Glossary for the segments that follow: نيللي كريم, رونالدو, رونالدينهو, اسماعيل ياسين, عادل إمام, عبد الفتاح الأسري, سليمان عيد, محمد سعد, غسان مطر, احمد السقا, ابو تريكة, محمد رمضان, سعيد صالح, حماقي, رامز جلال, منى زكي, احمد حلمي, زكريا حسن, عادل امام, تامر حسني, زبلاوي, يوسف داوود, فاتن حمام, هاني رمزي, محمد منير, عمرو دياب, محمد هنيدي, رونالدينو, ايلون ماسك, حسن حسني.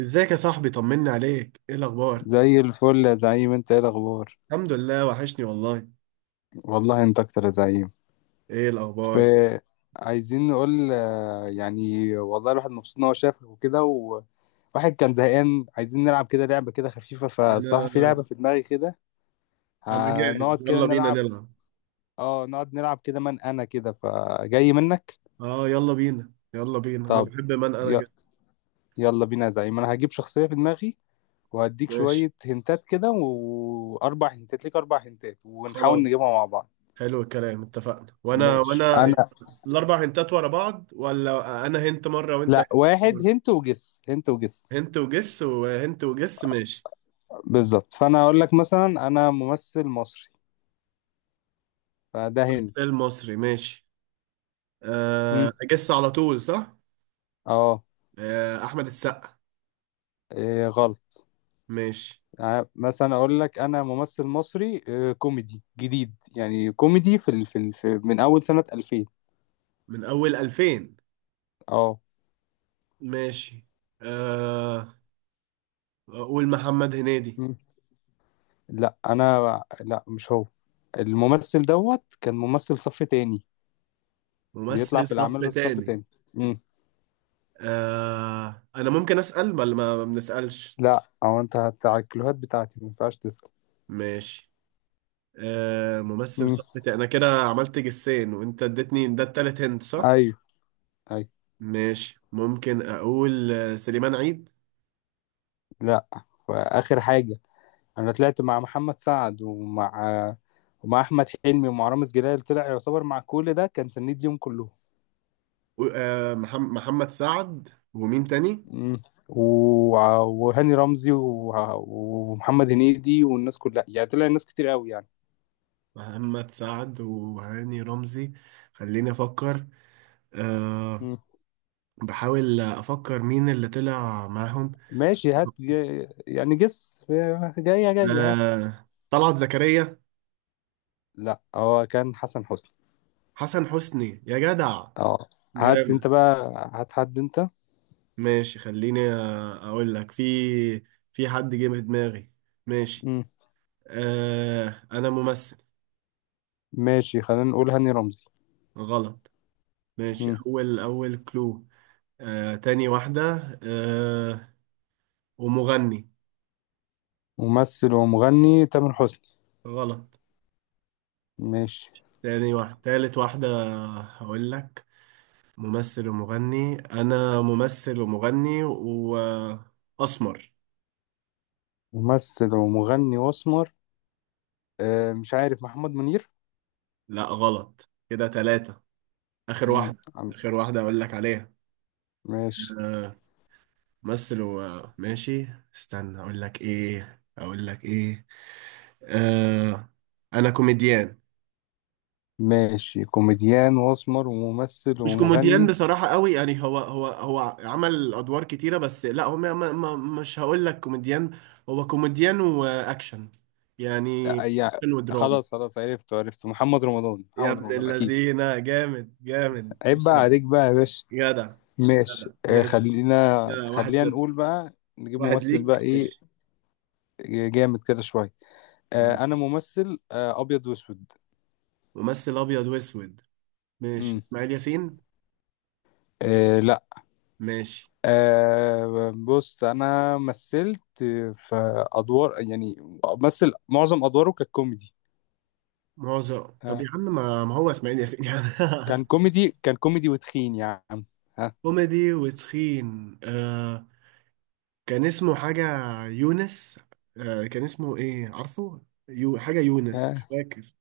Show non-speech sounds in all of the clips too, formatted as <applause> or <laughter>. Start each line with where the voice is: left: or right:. right: ازيك يا صاحبي، طمني عليك، ايه الاخبار؟
left: زي الفل يا زعيم، انت ايه الاخبار؟
right: الحمد لله، وحشني والله.
left: والله انت اكتر يا زعيم.
right: ايه
left: ف
right: الاخبار؟
left: عايزين نقول يعني والله الواحد مبسوط ان هو شافك وكده، وواحد كان زهقان، عايزين نلعب كده لعبه كده خفيفه. فالصراحه في
right: انا
left: لعبه في دماغي كده،
right: انا
left: هنقعد
right: جاهز،
left: كده
right: يلا بينا
left: نلعب.
right: نلعب.
left: اه نقعد نلعب كده من انا كده فجاي منك.
right: اه، يلا بينا يلا بينا، انا
left: طب
right: بحب، من انا
left: ي...
right: جاهز.
left: يلا بينا يا زعيم، انا هجيب شخصيه في دماغي وهديك
right: ماشي،
left: شويه هنتات كده، واربع هنتات ليك، اربع هنتات، ونحاول
right: خلاص،
left: نجيبها مع بعض.
right: حلو الكلام، اتفقنا، وانا
left: ماشي.
right: وانا
left: انا
right: الاربع هنتات ورا بعض ولا انا هنت مره وانت هنت؟
left: لا، واحد
right: مرة؟
left: هنت وجس، هنت وجس.
right: هنت وجس وهنت وجس، ماشي.
left: بالظبط. فانا اقول لك مثلا انا ممثل مصري، فده
right: بس
left: هنت.
right: المصري، ماشي.
left: هم.
right: أه، اجس على طول، صح؟
left: اه.
right: أه، احمد السقا.
left: إيه غلط.
right: ماشي.
left: مثلا اقول لك انا ممثل مصري، كوميدي جديد، يعني كوميدي في من اول سنة 2000.
right: من اول 2000.
left: اه.
right: ماشي. آه أقول محمد هنيدي.
left: هم. لا انا لا، مش هو. الممثل دوت كان ممثل صف تاني، بيطلع
right: ممثل
left: في الاعمال
right: صف
left: بس صف
right: تاني.
left: تاني. هم.
right: أنا ممكن أسأل ولا ما بنسألش؟
left: لا، او انت على الكلوهات بتاعتي ما ينفعش تسأل.
right: ماشي. ممثل
left: هم.
right: صف تاني. أنا كده عملت جسين، وأنت اديتني ده التالت، هند صح؟
left: ايوه. ايوه.
right: ماشي، ممكن أقول سليمان عيد.
left: لا. واخر حاجة، انا طلعت مع محمد سعد، ومع ومع احمد حلمي، ومع رامز جلال، طلع يعتبر مع كل ده كان سنيد يوم كلهم.
right: محمد سعد ومين تاني؟
left: مم. و... وهاني رمزي ومحمد هنيدي والناس كلها، يعني طلع ناس كتير قوي يعني.
right: محمد سعد وهاني رمزي. خليني أفكر. آه.
left: مم.
right: بحاول أفكر مين اللي طلع معاهم.
left: ماشي، هات يعني جس. جاية جاية. ها،
right: طلعت زكريا.
left: لا هو كان حسن حسني.
right: حسن حسني، يا جدع!
left: اه. هات
right: جامد!
left: انت بقى، هات حد انت.
right: ماشي، خليني اقول لك، في... في حد جه في دماغي. ماشي.
left: مم.
right: انا ممثل.
left: ماشي، خلينا نقول هاني رمزي.
right: غلط. ماشي،
left: مم.
right: اول اول كلو. تاني واحدة. آه. ومغني.
left: ممثل ومغني، تامر حسني.
right: غلط.
left: ماشي.
right: تاني واحدة، تالت واحدة. هقول لك. ممثل ومغني، انا ممثل ومغني. واسمر.
left: ممثل ومغني واسمر، آه مش عارف، محمد منير.
right: لا غلط، كده تلاتة. اخر
left: امم
right: واحده.
left: عم-
right: اخر واحده اقول لك عليها.
left: ماشي.
right: آه. مثل، وماشي. استنى، اقول لك ايه اقول لك ايه. آه. انا كوميديان.
left: ماشي، كوميديان واسمر وممثل
right: مش كوميديان
left: ومغني.
right: بصراحه قوي، يعني هو عمل ادوار كتيره، بس لا، هو ما مش هقول لك كوميديان. هو كوميديان واكشن. يعني
left: آه، يع-
right: اكشن ودراما.
left: خلاص خلاص، عرفته عرفته، محمد رمضان،
right: يا
left: محمد
right: ابن
left: رمضان اكيد.
right: اللذينه، جامد جامد،
left: عيب بقى
right: جدع!
left: عليك بقى يا باشا.
right: جدع!
left: ماشي،
right: جدع،
left: آه،
right: ماشي.
left: خلينا
right: كده واحد
left: خلينا
right: صفر
left: نقول بقى، نجيب
right: واحد
left: ممثل بقى
right: ليك،
left: ايه.
right: ماشي.
left: جامد كده شويه، آه انا
right: ماشي.
left: ممثل، آه ابيض واسود.
right: ممثل ابيض واسود. ماشي،
left: امم،
right: اسماعيل ياسين.
left: آه لا.
right: ماشي.
left: آه بص انا مثلت في ادوار يعني، مثل معظم ادواره كانت كوميدي.
right: معظم؟ طب
left: ها،
right: يا عم، ما هو اسماعيل ياسين يعني.
left: كان كوميدي، كان كوميدي وتخين يا عم. ها.
right: <laughs> كوميدي وتخين، آه. كان اسمه حاجة يونس. كان اسمه ايه، عارفه؟ حاجة يونس، مش
left: ها،
right: فاكر.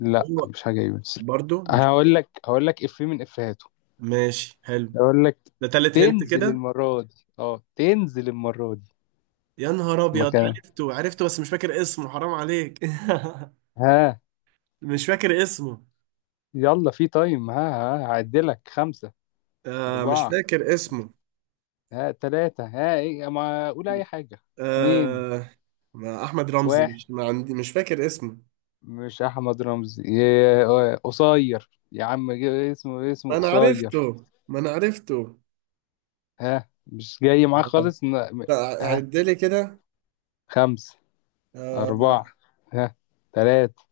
left: لا
right: هو
left: مش حاجة يونس.
right: برضو مش.
left: هقول لك هقول لك إفيه من إفيهاته.
right: ماشي، حلو.
left: هقول لك،
right: ده تالت هنت
left: تنزل
right: كده.
left: المرة دي، اه تنزل المرة دي
right: يا نهار ابيض!
left: مكان.
right: عرفته عرفته، بس مش فاكر اسمه، حرام عليك.
left: ها،
right: <laughs> مش فاكر اسمه.
left: يلا في تايم. ها ها، هعدلك خمسة،
right: مش
left: أربعة.
right: فاكر اسمه.
left: ها تلاتة. ها إيه، ما أقول أي حاجة. اتنين،
right: آه ما احمد رمزي،
left: واحد.
right: مش، ما عندي، مش فاكر اسمه.
left: مش أحمد رمزي قصير يا عم، اسمه اسمه
right: ما انا
left: قصير.
right: عرفته، ما انا عرفته.
left: ها مش جاي معاك خالص.
right: لا. عد لي كده.
left: خمسة، أربعة،
right: آه.
left: ها، تلاتة،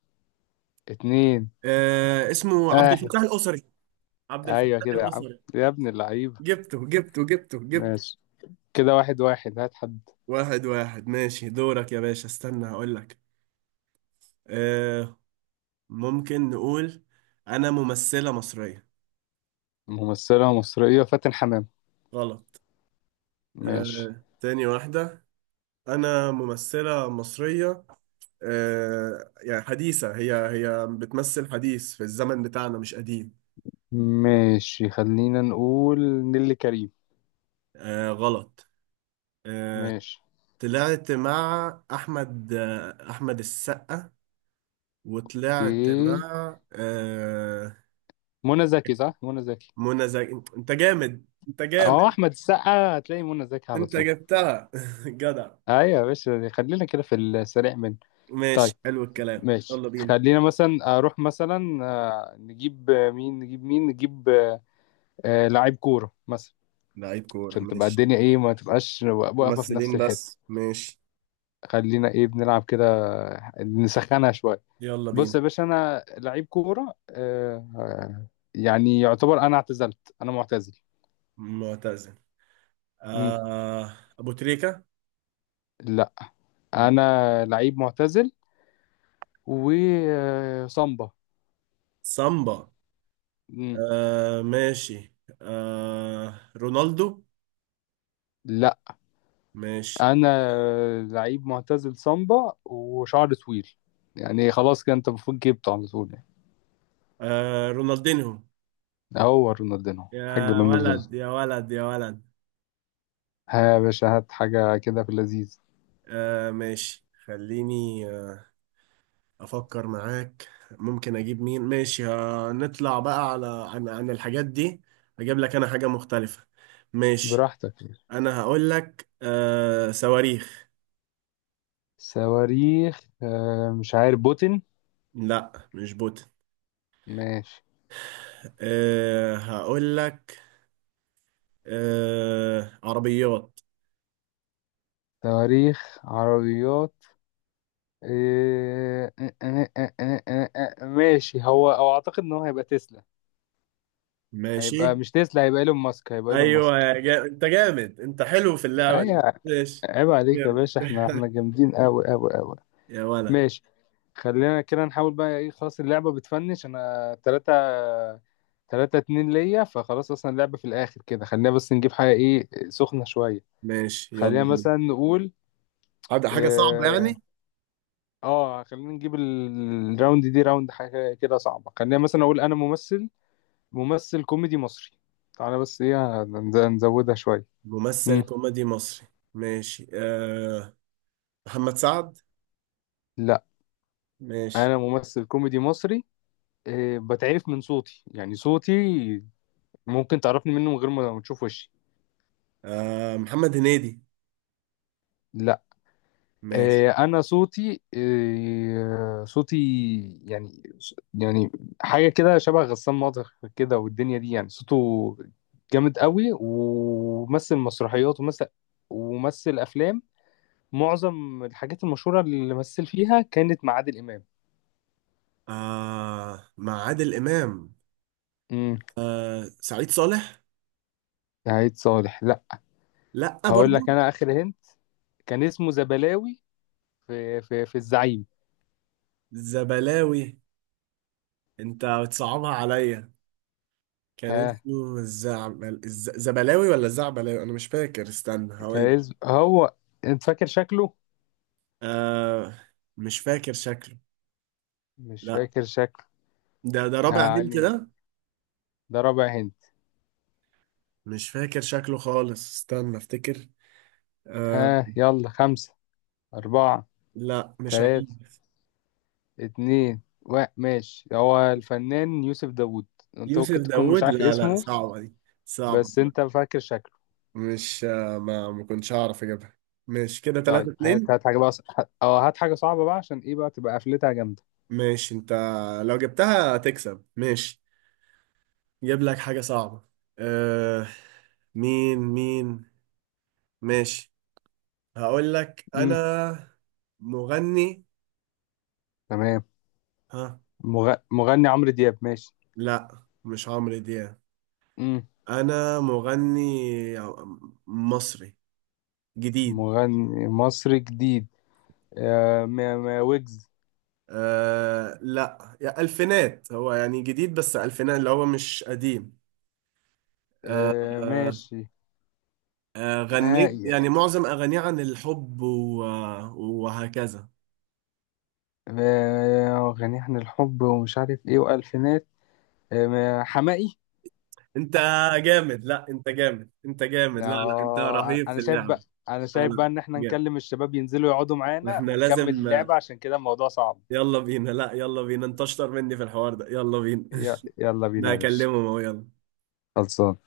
left: اتنين،
right: اسمه عبد
left: واحد.
right: الفتاح الأسري. عبد
left: أيوة
right: الفتاح
left: كده يا عم،
right: الأسري.
left: يا ابن اللعيبة.
right: جبته جبته جبته جبته!
left: ماشي، كده واحد واحد. هات حد.
right: 1-1، ماشي، دورك يا باشا، استنى هقول لك. آه. ممكن نقول، انا ممثلة مصرية.
left: ممثلة مصرية، فاتن حمام.
right: غلط.
left: ماشي.
right: تاني واحدة. انا ممثلة مصرية. يعني حديثة، هي بتمثل حديث في الزمن بتاعنا، مش قديم.
left: ماشي، خلينا نقول نيللي كريم.
right: غلط. آه.
left: ماشي.
right: طلعت مع احمد، احمد السقا. وطلعت
left: ايه،
right: مع
left: منى زكي، صح، منى زكي.
right: منى زكي! انت جامد انت
left: اه،
right: جامد!
left: أحمد السقا هتلاقي منى زكي على
right: انت
left: طول.
right: جبتها! <laughs> جدع!
left: أيوة يا باشا، خلينا كده في السريع منه.
right: ماشي،
left: طيب،
right: حلو الكلام،
left: ماشي،
right: يلا بينا.
left: خلينا مثلا أروح مثلا نجيب مين، نجيب مين، نجيب، آه لعيب كورة مثلا،
right: لعيب كورة،
left: عشان تبقى
right: ماشي.
left: الدنيا ايه، ما تبقاش واقفة في نفس
right: ممثلين
left: الحتة.
right: بس، ماشي.
left: خلينا ايه، بنلعب كده، نسخنها شوية.
right: يلا
left: بص
right: بينا.
left: يا باشا، انا لعيب كورة، آه يعني يعتبر انا اعتزلت، انا معتزل.
right: معتزل.
left: مم.
right: ابو تريكة.
left: لا، انا لعيب معتزل وصامبا.
right: سامبا.
left: مم.
right: ماشي. رونالدو.
left: لا،
right: ماشي.
left: انا لعيب معتزل، صامبا وشعر طويل، يعني خلاص كده انت المفروض جبته على طول يعني.
right: رونالدينهو.
left: هو رونالدينو، حاج
right: يا
left: رونالدينو.
right: ولد يا ولد يا ولد!
left: ها يا باشا، هات حاجة كده في اللذيذ.
right: ماشي، خليني، آه. أفكر معاك، ممكن أجيب مين، ماشي، نطلع بقى على عن الحاجات دي. أجيب لك أنا حاجة مختلفة. ماشي.
left: براحتك.
right: أنا هقول لك صواريخ.
left: صواريخ، مش عارف، بوتن.
right: لا مش بوت.
left: ماشي.
right: هقول لك. عربيات.
left: صواريخ، عربيات. إيه، آه، آه، آه، آه، آه، آه، آه، آه، ماشي، هو او اعتقد ان هو هيبقى تسلا،
right: ماشي.
left: هيبقى مش تسلا، هيبقى ايلون ماسك، هيبقى ايلون
right: أيوة،
left: ماسك.
right: أنت جامد، أنت حلو في اللعبة دي،
left: ايوه.
right: ماشي.
left: عيب عليك يا
right: جامد!
left: باشا، احنا احنا
right: <laughs>
left: جامدين قوي قوي قوي.
right: يا ولد.
left: ماشي، خلينا كده نحاول بقى ايه. خلاص اللعبة بتفنش، انا تلاتة، تلاتة اتنين ليا، فخلاص اصلا اللعبة في الاخر كده، خلينا بس نجيب حاجة ايه سخنة شوية.
right: ماشي. يلا
left: خلينا
right: بينا.
left: مثلا نقول،
right: حاجة صعبة
left: اه،
right: يعني.
left: خلينا نجيب الراوند دي راوند حاجة كده صعبة. خلينا مثلا اقول انا ممثل، ممثل كوميدي مصري، تعالى بس ايه نزودها شوية.
right: ممثل
left: مم.
right: كوميدي مصري. ماشي. محمد سعد.
left: لا،
right: ماشي.
left: انا ممثل كوميدي مصري، بتعرف من صوتي، يعني صوتي ممكن تعرفني منه من غير ما تشوف وشي.
right: محمد هنيدي. ماشي.
left: انا صوتي، صوتي يعني، يعني حاجه كده شبه غسان مطر كده، والدنيا دي يعني، صوته جامد قوي، ومثل مسرحيات، ومثل ومثل افلام، معظم الحاجات المشهوره اللي مثل فيها كانت مع عادل امام.
right: مع عادل إمام.
left: امم.
right: سعيد صالح.
left: سعيد صالح لا.
right: لأ
left: هقول لك
right: برضو.
left: انا اخر هنت، كان اسمه زبلاوي، في الزعيم.
right: زبلاوي. أنت بتصعبها عليا! كان
left: ها
right: اسمه الزعبل زبلاوي ولا الزعبلاوي، أنا مش فاكر، استنى
left: كان
right: هقول.
left: هو، انت فاكر شكله؟
right: آه مش فاكر شكله.
left: مش
right: لأ.
left: فاكر شكله،
right: ده رابع هنت
left: يعني
right: ده.
left: ده رابع هنت.
right: مش فاكر شكله خالص، استنى افتكر. آه.
left: ها يلا، خمسة، أربعة،
right: لا مش عارف.
left: تلاتة، اتنين، واحد. ماشي، هو الفنان يوسف داوود، أنت
right: يوسف
left: ممكن تكون مش
right: داوود؟
left: عارف
right: لا لا،
left: اسمه،
right: صعبة دي. صعبة.
left: بس أنت فاكر شكله.
right: مش. ما كنتش هعرف اجيبها. مش كده
left: طيب،
right: 3
left: هات
right: 2
left: هات حاجة بقى، اه هات حاجة صعبة بقى عشان إيه بقى، تبقى قفلتها جامدة.
right: ماشي انت. لو جبتها تكسب، ماشي. جيب لك حاجة صعبة. أه. مين مين؟ ماشي. هقول لك
left: مم.
right: انا، مغني.
left: تمام.
right: ها.
left: مغني عمرو دياب. ماشي.
right: لا مش عمرو دياب.
left: مم.
right: انا مغني مصري جديد.
left: مغني مصري جديد، آه ويجز.
right: لا، يا ألفينات، هو يعني جديد بس ألفينات، اللي هو مش قديم. آه.
left: آه
right: آه.
left: ماشي. آه...
right: غنيت يعني معظم أغانيه عن الحب وهكذا.
left: غني عن الحب ومش عارف إيه، وألفينات. حماقي.
right: أنت جامد! لا أنت جامد، أنت
left: ده
right: جامد! لا لا، أنت رهيب
left: انا
right: في
left: شايف
right: اللعب!
left: بقى، انا
right: لا
left: شايف بقى
right: لا،
left: ان احنا
right: جامد.
left: نكلم الشباب ينزلوا يقعدوا معانا
right: احنا
left: ونكمل
right: لازم
left: اللعبة، عشان كده الموضوع صعب.
right: يلا بينا. لا يلا بينا، أنت أشطر مني في الحوار ده، يلا بينا.
left: يلا
right: <laughs>
left: بينا
right: أنا
left: يا باشا،
right: هكلمهم أهو، يلا.
left: خلصان.